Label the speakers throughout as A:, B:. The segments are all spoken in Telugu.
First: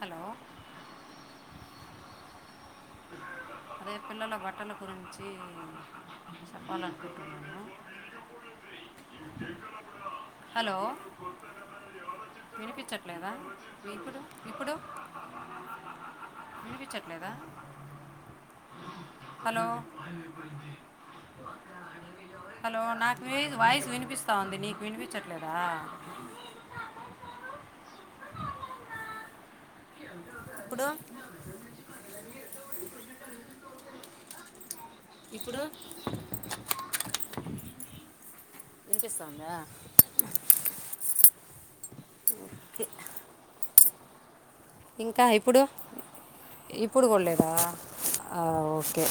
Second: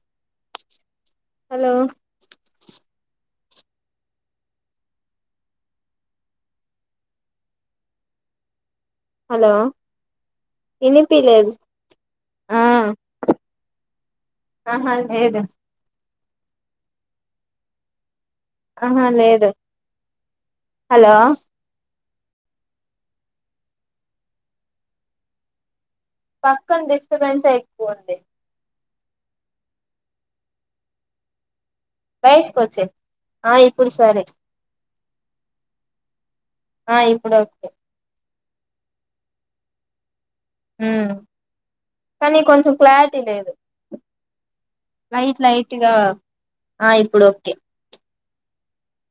A: హలో
B: హలో
A: అదే పిల్లల బట్టల గురించి చెప్పాలనుకుంటున్నాను
B: హలో
A: హలో
B: ఇనిపిలేదు ఆ
A: వినిపించట్లేదా ఇప్పుడు ఇప్పుడు
B: ఆహా లేదు
A: వినిపించట్లేదా
B: ఆహా లేదు
A: హలో
B: హలో
A: హలో నాకు వాయిస్ వినిపిస్తా ఉంది నీకు వినిపించట్లేదా
B: పక్కన డిస్టబెన్స్ ఏ ఎక్కువ ఉంది
A: ఇప్పుడు
B: బయటకు వచ్చే ఆ ఇప్పుడు సరే
A: ఇప్పుడు
B: ఆ ఇప్పుడు ఓకే
A: వినిపిస్తాందా
B: ఉ కానీ కొంచెం క్లారిటీ లేదు
A: ఇంకా
B: లైట్
A: ఇప్పుడు
B: లైట్ గా ఆ
A: ఇప్పుడు కూడాలేదా
B: ఓకే
A: ఆ ఓకే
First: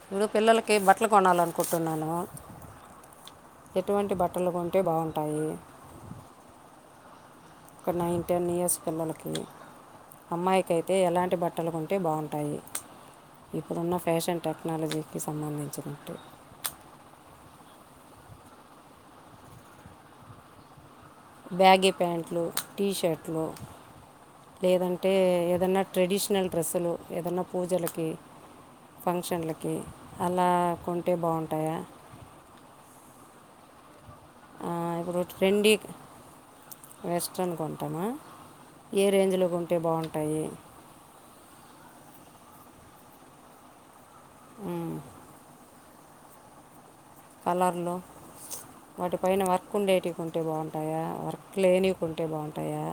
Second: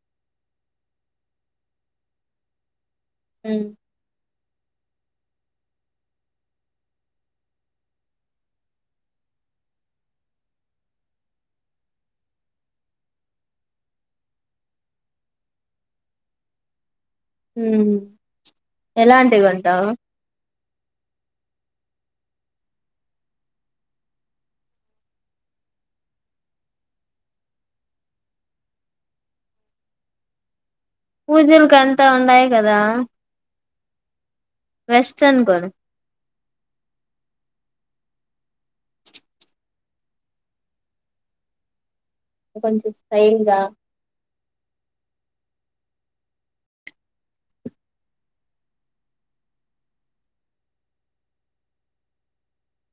A: ఇప్పుడు పిల్లలకి బట్టలు కొనాల అనుకుంటున్నాను
B: ఉమ్
A: ఎటువంటి బట్ట బట్టలు కొంటే బాగుంటాయి ఒక నైన్ టెన్ ఇయర్స్ పిల్లలకి అమ్మాయికయితే ఎలాంటి బట్టలు కొంటే బాగుంటాయి ఇప్పుడున్న ఫ్యాషన్ టెక్నాలజీకి సంబంధించినే
B: ఉ ఎలాంటివి కొంటావు
A: బ్యాగి ప్యాంట్లు టీషర్ట్లు లేదంటే ఏదన్నా ట్రెడిషనల్ డ్రెస్సులు ఏదన్నా పూజలకి ఫంక్షన్లకి అలా కొంటే
B: పూజలుకి
A: బాగుంటాయా
B: అంతా ఉన్నాయి కదా
A: ఆ ఇప్పుడు
B: వెస్ట్రన్ కొను
A: ట్రెండీ వెస్ట్రన్ కొంటామా ఏ రేంజ్లో కొంటే బాగుంటాయి
B: కొంచెం స్టైల్ గా
A: ఆ కలర్లు వాటిపైన వర్క్ ఉండేటివి కొంటే బాగుంటాయా వర్క్ లేనివి కొంటే బాగుంటాయా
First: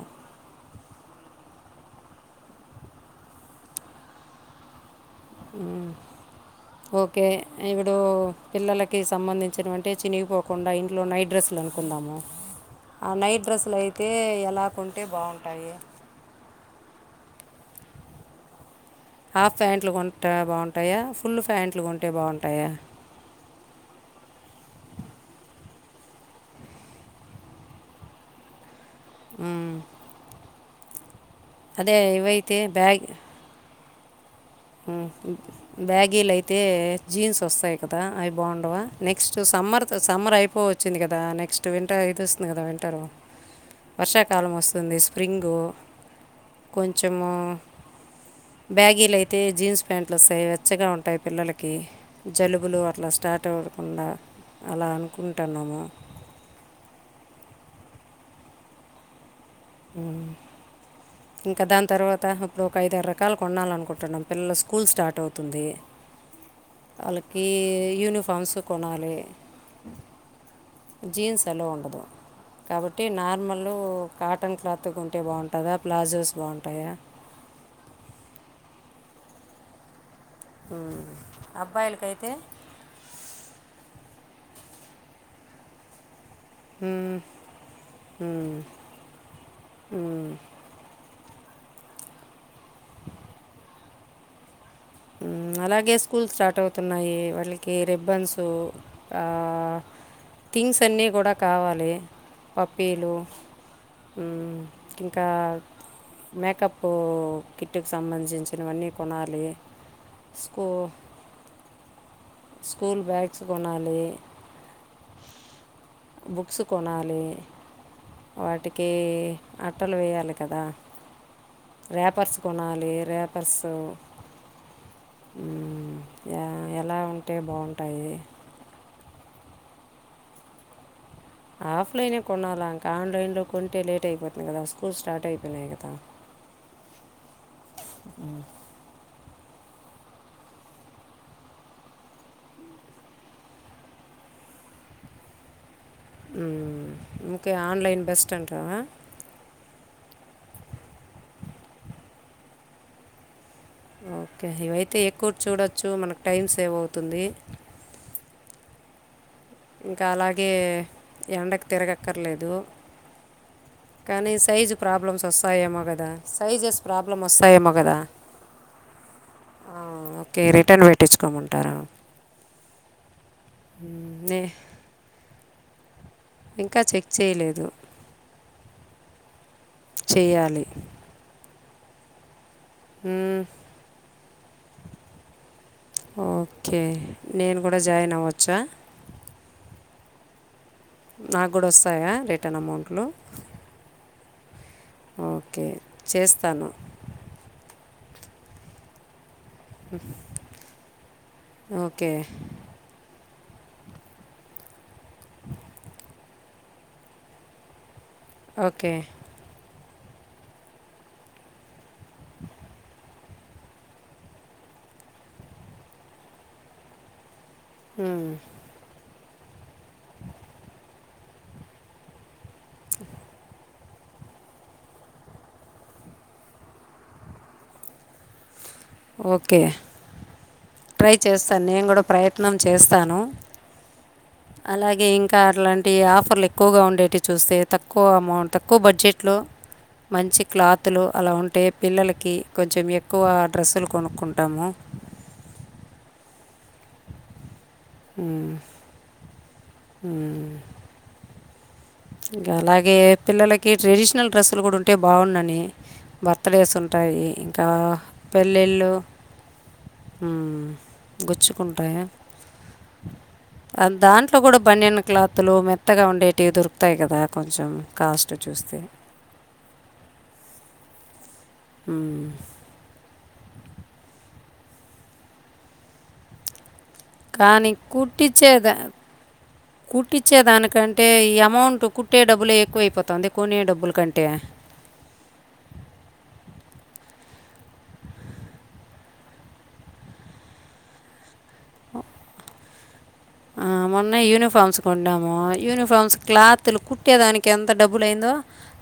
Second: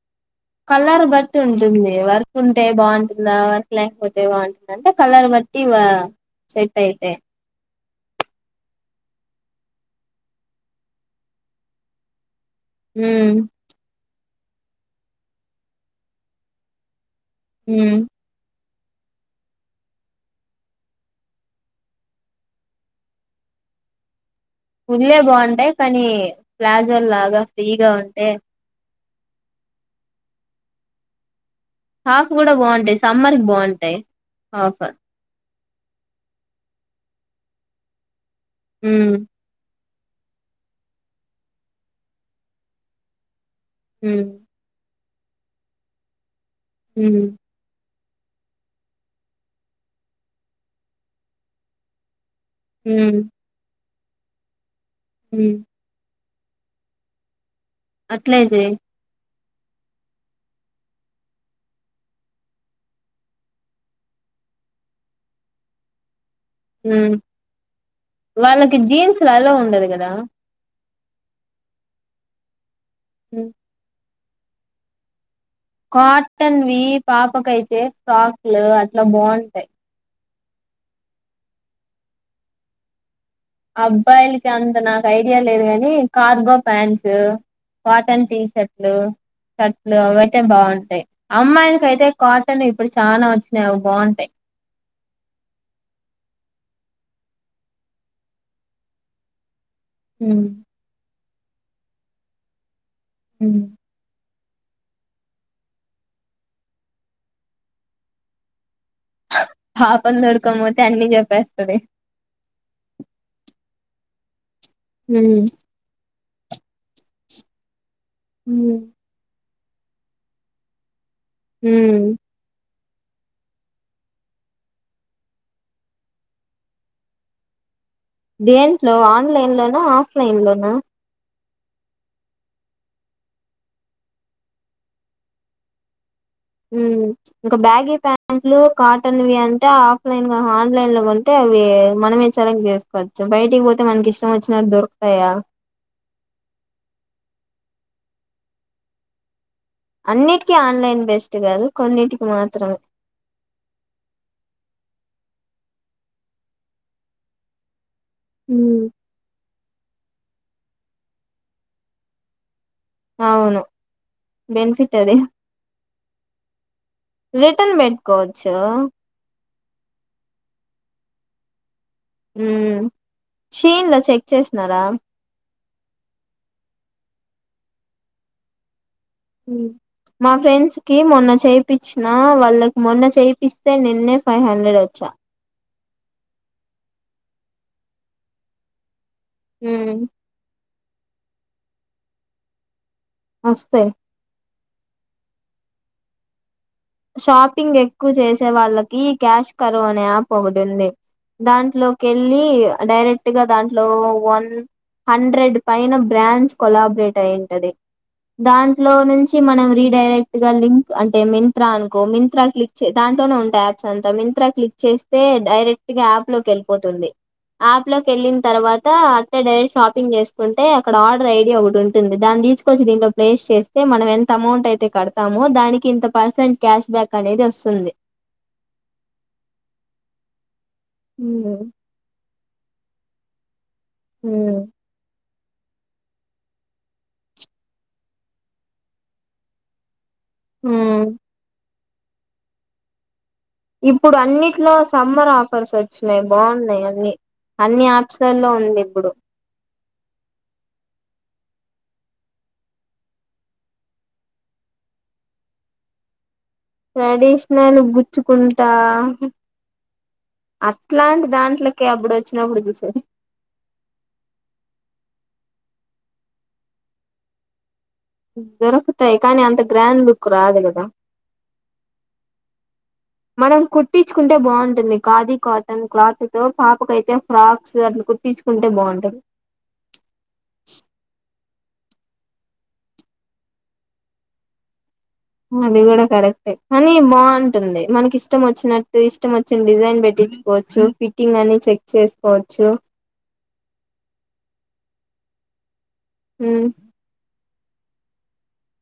B: కలర్ బట్టి ఉంటుంది వర్క్ ఉంటే బాగుంటుందా వర్క్ లేకపోతే బాగుంటుందా అంటే కలర్ బట్టి వ సెట్ అయితే
A: ఇప్పుండు పిల్లలకి సంబంధించిన అంటే చినిగిపోకుండా ఇంట్లో నైట్ డ్రెస్సులు అనుకున్నాము ఆ
B: హ్మ్
A: నైట్ డ్రెస్సులు అయితే ఎలా కొంటే బాగుంటాయి
B: హ
A: హాఫ్ ప్యాంట్లు కొంటా బాగుంటాయా ఫుల్ ప్యాంట్లు కొంటే బాగుంటాయా
B: ఫుల్లే బాగుంటాయి కానీ ప్లాజో లాగా ఫ్రీగా ఉంటే
A: మ్మ్ అదే
B: హాఫ్ కూడా
A: ఇవైతే బ్యాగ్
B: బాగుంటాయి సమ్మర్ కి బాగుంటాయి
A: బ్యాగీలు అయితే జీన్స్ వస్తాయి కదా అవి బాగుండవా
B: హ్మ్
A: నెక్స్ట్ సమ్మర్ సమ్మర్ అయిపో వచ్చింది కదా నెక్స్ట్ వింటర్ ఇదిొస్తుంది కదా వింటరు
B: హ్మ్
A: వర్షాకాలం వస్తుంది స్ప్రింగు
B: హ్మ్
A: కొంచెము బ్యాగీలుయితే జీన్స్ ప్యాంట్లు వస్తాయి వెచ్చగా ఉంటాయి పిల్లలకి జలుబులు అట్లా
B: హ్మ్
A: స్టార్ట్ అవ్వకుండా అలా
B: హ్మ్
A: అనుకుంటున్నాము
B: అట్లేజే
A: మ్మ్ ఇంకా దాని తర్వాత ఇప్పుడు ఒక ఐద ఆరు రకాాల కొండాలనుకుంటున్నాం పిల్లలు స్కూల్ స్టార్ట్ అవుతుంది వాళ్ళకి యూనిఫామ్స్
B: వాళ్ళకి
A: కొనాలి
B: జీన్స్ లో ఉండదు కదా
A: జీన్స్ అల్లఓ ఉండదు కాబట్టి నార్మల్ కాటన్ క్లాత్ ఉంటే బాగుంటుంది
B: కాటన్వి పాపకైతే ఫ్రాక్లు అట్లా బాగుంటాయి
A: అబ్ బాయిలుక అతే
B: అబ్బాయిలకి అంత నాకు ఐడియా లేదు గాని కార్గో ఫ్యాన్స్ కాటన్ టీషర్ట్లు షర్ట్లు అవయితే బాగుంటాయి అమ్మాయిలకి అయితే కాటన్ ఇప్పుడు చానా వచ్చినాయి అవి బాగుంటాయి
A: అలాగే స్కూల్ స్టార్ట్ అవుతున్నాయి వాళ్ళకి రిబ్బన్సు ఆ
B: ఉమ్
A: థింగ్స్ అన్నీ కూడా కావాలి పప్పీలు
B: ఉమ్
A: మ్ ఇంకా మేకప్ కిట్టుకు సంబంధించినవన్నీ కొనాలి
B: హా ప
A: స్కూ
B: ధొడకమోత అన్ని జప్పేస్తంది
A: స్కూల్ బ్యాగ్స్ కొనాలి
B: హ
A: బుక్స్ కొనాలి
B: ఉమ్
A: వాటికి అట్టలు వేయాలి కదా
B: ఉమ్
A: రేపర్స్ కొనాలి ఏ రప్పర్స్ ఎలా ఉంటే బాగుంటాయి
B: దేంట్లో ఆన్లైన్ లోనా ఆఫ్లైన్ లోనా
A: ఆఫ్లైనే కొనాలాంక ఆన్లైన్లో కొంటే లేట్ అయిపోతుంది కదా స్కూల్ స్టార్ట్ అయిపోయినాయి కదా
B: ఇంకా బ్యాగ ప్యాంట్లు కాటన్ వ్యాం ఆఫ్లైన్ గా ఆన్లైన్ లో ఉంటే అవి మనమే సెలెక్ట్ చేసుకోవచ్చు బయటికి పోతే మనకి ఇష్టం వచ్చిన దొరుకుతాయా
A: ఇకే ఆన్లైన్ బెస్ట్ అంటావా
B: అన్నిటికీ ఆన్లైన్ బెస్ట్ కాదు కొన్నిటికి మాత్రమే
A: ఓకే ఇవైతే ఎక్కువ చూడొచ్చు మనకు టైం సేవ్ అవుతుంది
B: మ్
A: ఇంక అలాగే ఎండక్ తిరగక్కర్లేదు.
B: అవును
A: కానీ సైజు
B: బెనిఫిట్ అది
A: ప్రాబ్లమ్స్ వస్తాయేమో కదా సైజెస్ ప్రాబ్లం వస్తాయేమో
B: రిటర్న్
A: కదా
B: పెట్టుకోవచ్చు
A: ఆ ఓకే రిటర్న్ పెట్టిచ్చుకోమంటారా
B: మ్ షీన్ల చెక్
A: నే
B: చేసినారా
A: ఇంకా చెక్ చేయలేదు.
B: మా
A: చేయాలి
B: ఫ్రెండ్స్కి మొన్న చేపిచ్చిన వాళ్ళక్ మొన్న
A: మ్మ్.
B: చేపిస్తే నిన్నే ఫైవ్ హండ్రెడ్ వచ్చా
A: ఓకే నేన్ గుడా జాయిన్ అవ్వచ్చా?
B: మ్
A: నాక్ గుడా వస్తాయా రిటర్న్ అమౌంట్లు
B: వస్తయి
A: ఓకే చేస్తాను.
B: షాపింగ్ ఎక్కు చేసే వాళ్ళకి క్యాష్ కరు అనే యాప్ ఒకటి ఉంది.
A: ఓకే
B: దాంట్లోకెళ్ళి డైరెక్ట్ ఇగ దాంట్లో వన్ హండ్రెడ్ పైన బ్రాండ్స్ కొలాబ్రేట్ అయింటది.
A: ఓకే
B: దాంట్లో నుంచి మనం రీడైరెక్ట్గా లింక్ అంటే మిన్ త్తా అనుకో మింత్రా క్లిక్ చే దాంతోనే ఉంటయి యాప్స్ అంత మింత్రా క్లిక్ చేస్తే డైరెక్ట్ అప్లోకే ళ్ళిపోతుంది. ఆప్లోకెళ్ళిన్ తర్వాత అయితే డైరెక్ట్ షాపింగ్ చేస్కుంటే అక్కడ ఆర్డర్ ఐడి ఒకటుంటుంది. దాన్ తీస్కొచ్చి దీట్లో ప్లేస్ చేస్ తే మనం ఎంత అమౌంట్ అయితే కడ్తామో దానికి ఇంత పర్సెంట్ క్యాష్ బ్యాక్ అనేది వస్తుంది.
A: ఓకే ట్రై చేస్తాన్
B: ఉమ్
A: నేన్ కూడా ప్రయత్నం చేస్తాను.
B: ఉమ్,
A: అలాగే ఇం కా అలాంటి ఆఫర్ల్ ఎక్కువగా ఉండేటి చూస్తే తక్కువ అమౌంట్ తక్కువ బడ్జెట్లో మంచి క్లాత్లు
B: ఉమ్.
A: అలా ఉంటే పిల్లలకి కొంచెం ఎ
B: ఇప్పుడు అన్నిట్లో సమ్మర్ ఆఫర్స్ వచ్చినయి బాగున్నయి అన్నీ అన్ని అప్స్లల్లో
A: ఉమ్,
B: ఉంది ఇప్పుడు.
A: ఉమ్. ఇంకా అలాగే పిల్లలకి ట్రెడిషనల్ డ్రెస్సులు గుడా ఉంటే బాగుండని త్తలేస్ ఉంటాయి. ఇంకా
B: ట్రెడిషనల్ గుచ్చుకుంటా
A: పెళ్ళిళ్ళు హ్
B: అట్లాంటి దాంట్లకి
A: గుచ్చుకుంటాయా?
B: అప్పుడు వచ్చినప్పుడు చూసేది
A: దాంట్లో కూడా బనియన్ క్లాతులు మెత్తగా ఉండేటివి దొరుకుతాయి కదా కొంచం
B: దొరుకుతయి కానీ అంత గ్రాండ్ లుక్ రాదు కదా
A: హ్
B: మనం కుట్టించుకుంటే బాగుంటుంది. ఖాదీ, కాటన్ క్లాత్తో పాపకై
A: కానీ కుట్టించేద కుట్టించేదానికంటే ఈ అమౌంట్ టు కుట్టే డబ్బులే ఎక్కువైపోతంది కొనే డబ్బుల్ కంటే
B: అది గుడా కరెక్టే కాని బాగుంటుంది. మనక్ ఇష్టం వచ్చినట్టు ఇష్టం వచ్చిన డిజైన్ పెట్టి పెట్టిచ్చుకోవచ్చు. ఫిట్టింగ్ అని చెక్ చేస్కోవచ్చు.
A: ఆ మొన్న యూనిఫార్మ్స్ కొన్నాము. యూనిఫామ్స్
B: ఉమ్
A: క్లాత్లు కుట్టేదానిక్ ఎంత డబ్బులైందో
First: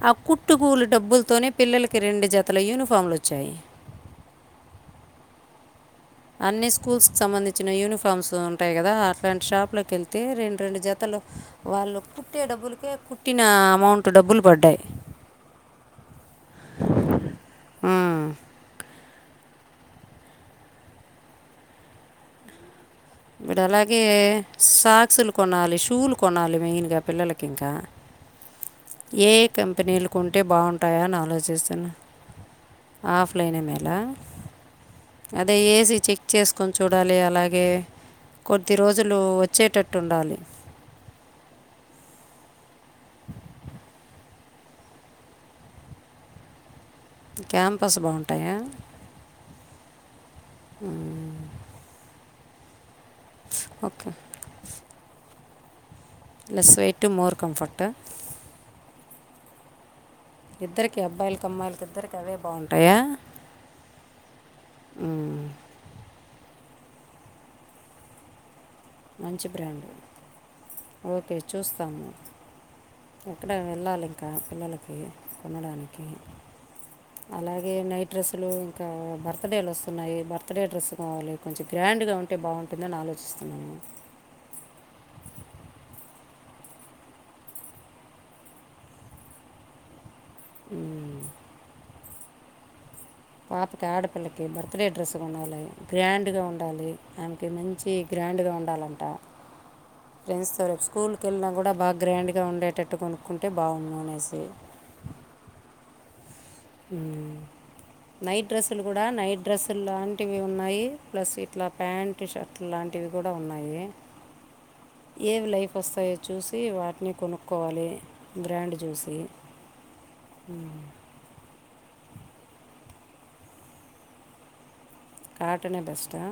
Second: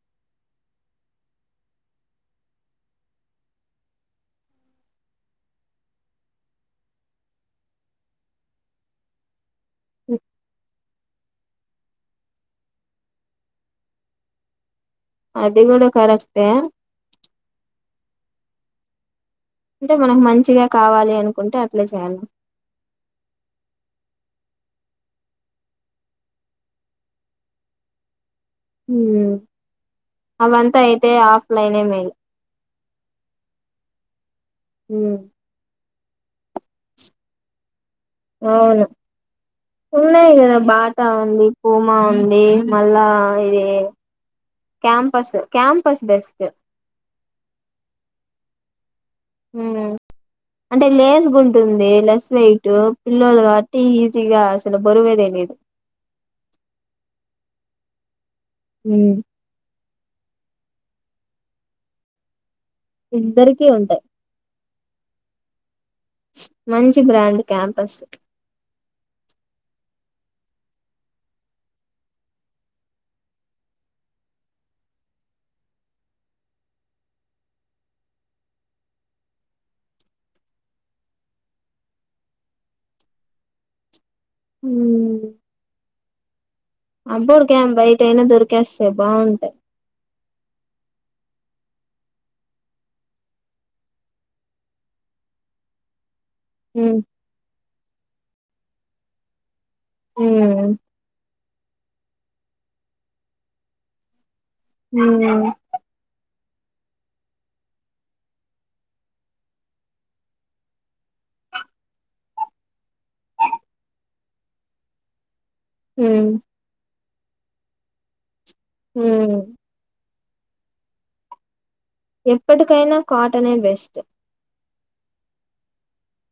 A: ఆ కుట్టు కూలి డబ్బుల్తోనే పిల్లల్కి రెండు జతల యూనిఫామ్లు వచ్చాయి. అన్ని స్కూల్స్క్ సంబంధించిన యూనిఫార్మ్స్ ఉంటాయి కదా అట్లాంటి షాప్లోకెళ్తే రెండు రెండు జ తలు వాళ్ళు కుట్టే డబ్బుల్కే కుట్టిన అమౌంట్ డబ్బులు పడ్డాయి.
B: అది కూడా కరెక్టే
A: ఆ
B: అంటే మనకు మంచిగా కావాలి అనుకుంటే అట్లే చేయాలి
A: మీడు అలాగే సాక్సులు కొనాలి షూలు కొనాలి మెయ్ న్గా పిల్లలకి ఇంకా ఏ
B: ఉమ్
A: కంపెనీలుకుంటే
B: అవంతా
A: బాఉంటాయా
B: అయితే ఆఫ్లైనే
A: ఆలోచిస్తున
B: మేలు
A: ఆఫ్ లైనే మేల
B: ఉమ్
A: అదే ఏజి చెక్ చేసుకొని చూడాలి అలాగే కొద్ది
B: ఔను
A: రోజులు వచ్చేటట్టు
B: ఉన్నాయ్
A: ఉండాలి
B: కదా బాటా ఉంది పూమా ఉంది మళ్ళా ఇది క్యాంపసు క్యాంపస్ బెస్టు
A: క్యాంపస్ బాఉంటాయా
B: ఉమ్ అంటే లేసుగుంటుంది లెస్ వెయిటు పిల్లోలుగావట్టి
A: ఓకే
B: ఈజీగా అసలు బరువే తెలీదు
A: లేస్ వెయిట్టు మోర్ కంఫట్ట
B: ఉమ్
A: ఇద్దర్కి అబ్బాయ్ల్ కమ్మయ్ల్ కిద్దర్కి అదేబ్
B: ఇద్దరికీ ఉంటయ్
A: ఉమ్
B: మంచి బ్రాండ్ క్యాంపస్
A: మంచి బ్రాండు ఓకే చూస్తాము ఎక్కడ వెళ్ళాలి ఇంకా పిల్లలకి కొనడానికి అలాగే నైట్ డ్రస్సులు ఇంకా బర్త్ డేలు వోస్తున్నాయి బర్త్ డే డ్రస్ కావాలి కొంచ గ్రాండ్ నిండుగా ఉంటే బాఉంటుందని ఆలోచిస్తున్నాను
B: ఉమ్ అబ్బోడుకేం బైటేనా దొరికేస్తయ్ బాఉంటాయ్
A: ఉమ్ పాప్ క్యాడపిల్లకి బర్త్ డే డ్రస్ గోనాలే గ్రాండ్ నిండు గాఉండాలి
B: ఉమ్
A: ఆమ్ కీ మంచి గ్రాండ్ గా ఉండాలంట ఫ్రెండ్స్ తో
B: ఉమ్
A: రేప్ స్కూల్ కేళ్ళినా గుడా బా గ్రాండ్ గా ఉండేటట్టు కొనుక్కుంటే బాఉన్ అనేసి
B: ఉహుమ్
A: ఉమ్ నైట్ డ్రస్సులు గుడా నైట్ డ్రస్సుల్ లాంటివే ఉన్నాయి ప్లస్ ఇట్లా ప్యాంట్ షర్ట్లు లాంట్ టివి గుడా ఉన్నాయి ఏవ్ లైవ్ ఫాస్ ఐ
B: ఉమ్
A: చూసి వాట్నీ కొనుక్కోవాలి గ్రాండ్ జూసి
B: ఉమ్
A: ఉమ్
B: ఎప్పటికైనా కాటనే బెస్టు
A: కాటనే బెస్ట్ ఆ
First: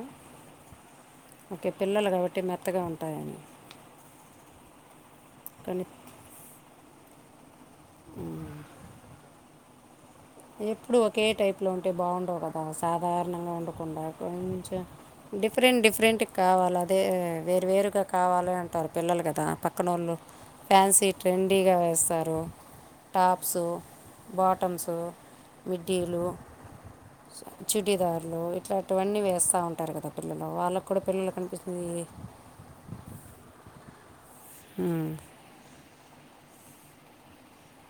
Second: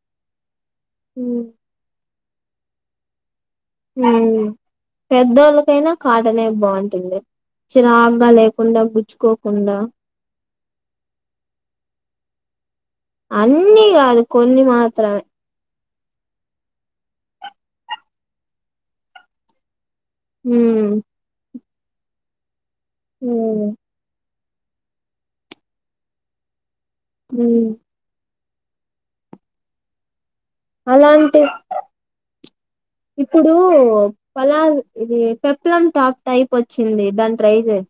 B: ఉమ్
A: ఓకే పిల్లలు గాబట్టి మెత్తగా ఉంటాయని
B: ఉమ్
A: కానీ
B: పెద్దోళ్ళకైనా కాటనే బాఉంటుంది చిరాగ్ గా
A: ఉమ్,
B: లేకుండా గుచ్చుకోకుండా
A: ఎప్పుడు ఒకే టైప్ లో ఉంటే బాఉండవు గదా అస్ సాధారణంగా
B: అన్నీ
A: ఉండకుండా
B: కాదు కొన్ని
A: కొంచమ్
B: మాత్రమే
A: డిఫరెంట్ డిఫరెంట్ కావాలదే వేరు వేరుగా కావాలి అంటారు పిల్లలు కదా పక్కనోళ్ళు
B: ఉమ్
A: ఫ్యాన్సీ ట్రెండ్ డీగా వేస్సరు టాప్స్
B: ఉమ్
A: బాటమ్స్ మిడ్డీలు
B: ఉమ్
A: చుడిదార్లు ఇట్లాంటివన్నీ వేస్త ఉంటారు కదా పిల్లలు వాళ్ళక్ కూడా పిల్లల్క్
B: అలాంటి
A: అన్ పిసుంది
B: ఇప్పుడు పలాద్
A: ఉమ్,
B: ఇది పెప్లం టాప్ టైప్ వచ్చింది దాని ట్రై చేయ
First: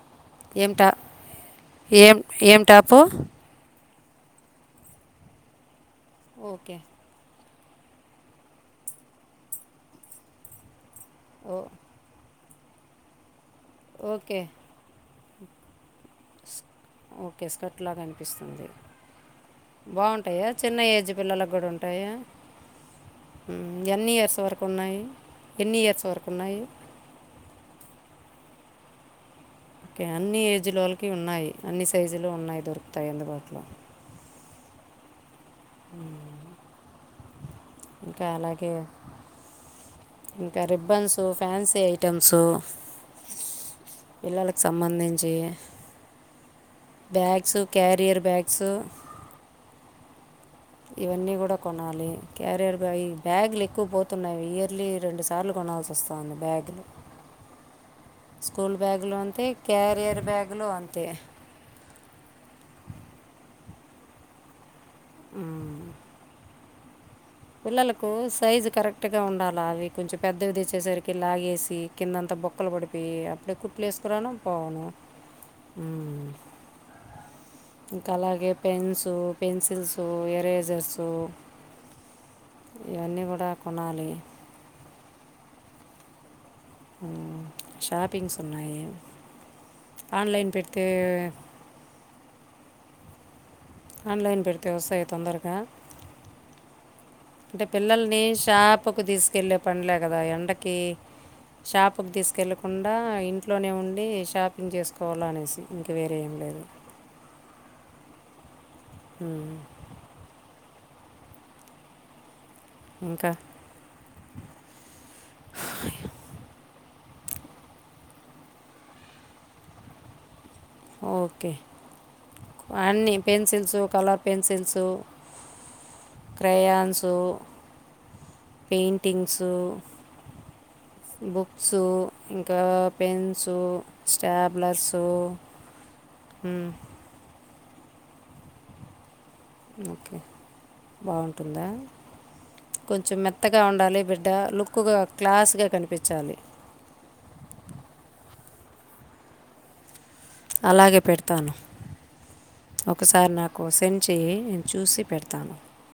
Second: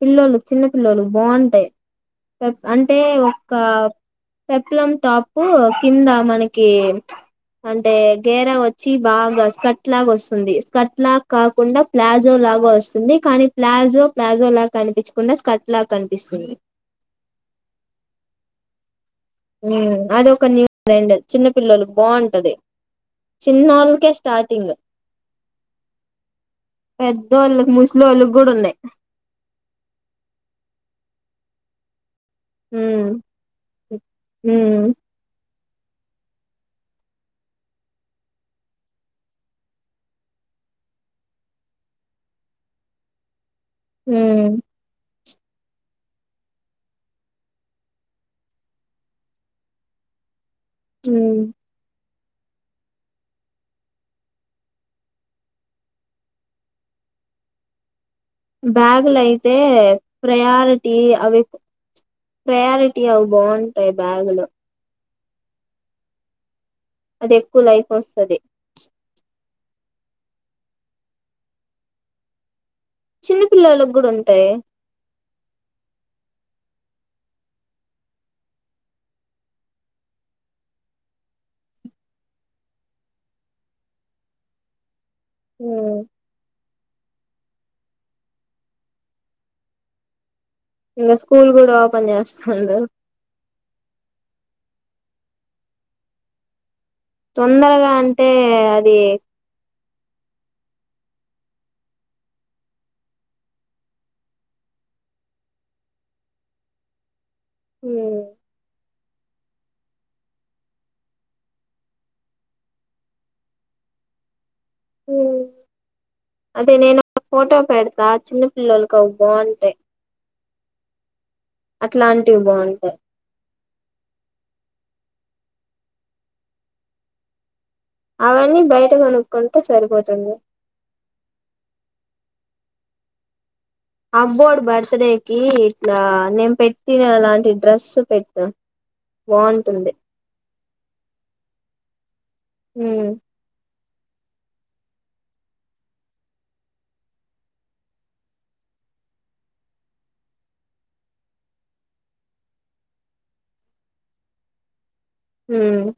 B: పిల్లోలు చిన్న
A: ఏం టా
B: పిల్లోలు బావుంటాయి
A: ఏం ఏం
B: అంటే
A: టాపు
B: ఒక పెప్లం టాపు కింద మనకి
A: ఓకే
B: అంటే గేరా వచ్చి బాగా స్కట్ లాగ్ వస్తుంది. స్కట్ లాగ్
A: ఓ
B: కాకుండా ప్లాజ్ జో లాగా వస్తుంది కానీ ప్లాజో
A: ఓకే
B: ప్లాజో లాగా కనిపించకుండా స్కట్ లా
A: ఓకే స్కర్ట్ లాగా అనిపిస్తుంది.
B: మ్ అది
A: బాగుంటాయా
B: ఒక న్యూ
A: చిన్న ఏజ్
B: ఫండ్ చిన్న పిల్లలు బావుంటది.
A: మ్ ఎన్ని ఇయర్స్ వరకు ఉన్నాయి? ఎన్ని ఇయర్స్ వరకు ఉన్నాయి
B: పెద్దోళ్ళకి, ముస్లిళ్ళకి కూడా ఉన్నాయి.
A: ఓకే అన్ని ఏజ్లోళకి ఉన్నాయి. అన్ని సైజులు ఉన్నాయి దొరుకుతాయి
B: ఉమ్
A: అందుబాటులో
B: ఉమ్
A: ఇంకా అలాగే ఇంకా రిబ్బన్సు, ఫ్యాన్సీ ఐటమ్స్
B: ఉమ్
A: పిల్లలకు సంబంధిం చే బ్యాగ్స్, క్యరియర్ బ్యాగ్స్ ఇవన్నీ
B: ఉమ్,
A: కూడా కొనాలి. క్యారియర్ బేయిన్ బ్యాగు్లు ఎక్కువ పోతున్నాయి. ఇయర్లీ రెండు సార్లు కొనాల్సి వస్తుంది బ్యాగులు స్కూల్ బ్యాగులు అంతే
B: బ్యాగులుయితే
A: క్యారియర్ బ్యాగులు
B: ప్రయారిటీ
A: అంతే
B: అవి ప్రయారిటీ అవి బావుంటాయి బ్యాగులు
A: ఆ
B: అది ఎక్కువ లైఫ్
A: పిల్లలకు
B: వస్తది
A: సైజు కరెక్ట్ గా ఉండాలి. లావి కొంచెం పెద్దవిదిచ్చేసరికి లాగేసి కిందంత బొ క్కలు పడిపోయి
B: చిన్న
A: అందుకు కుట్లు
B: పిల్లలకి కూడా
A: వేసుకురాను
B: ఉంటాయి
A: పోవను ఉమ్ ఇంకా అలాగే పెన్సు, పెన్సిల్సు, ఎరేజర్సు ఇవన్నీ కూడా కొనాలి
B: హ
A: షాపింగ్స్ ఉన్నాయి ఆన్లైన్ పెట్
B: ఇంగా స్కూల్ కూడా ఓపెన్ చేస్తుండు
A: ఆన్లైన్ పెడితే వస్తాయి తొందరగా అంటే
B: తొందరగా
A: పిల్లల్ని
B: అంటే అది
A: షాపుకు తీసుకెళ్ళే పనిలే కదా ఎండకి షాపుకి తీసుకెళ్ళకుండా ఇంట్లోనే ఉండి షాపింగ్ చేసుకోవాల అనేసి ఇంక వేరే ఏం లేదు.
B: మ్
A: హ ఇంకా
B: ఉ అదే నేను ఫోటో పెడతా చిన్న పిల్లోలకు అవి బావుంటాయి.
A: ఓకే
B: బాగుంటాయి
A: అన్ని పెన్సిల్సు, కలర్ పెన్సిల్సు క్రయాన్సు
B: అవన్నీ బయట
A: పెయింటింగ్సు,
B: కొనుక్కుంటే సరిపోతుంది
A: బుక్స్ ఇం కా పెన్సు
B: అబ్బోడు బర్త్ డేకి ఇట్లా నేను పెట్టినా అలాంటి డ్రస్ పెట్టిన బావుంటుంది.
A: బావుంటుందా
B: ఉమ్
A: కొంచెం మెత్తగా ఉండాలి. బిడ్డా లుక్గ క్లాస్గా కనిపిచ్చాలి. అలాగే పెడ్తాను ఒకసారి నాకు సెండ్ చెయ్ నే చూసి పెడ్తాను.
B: ఉమ్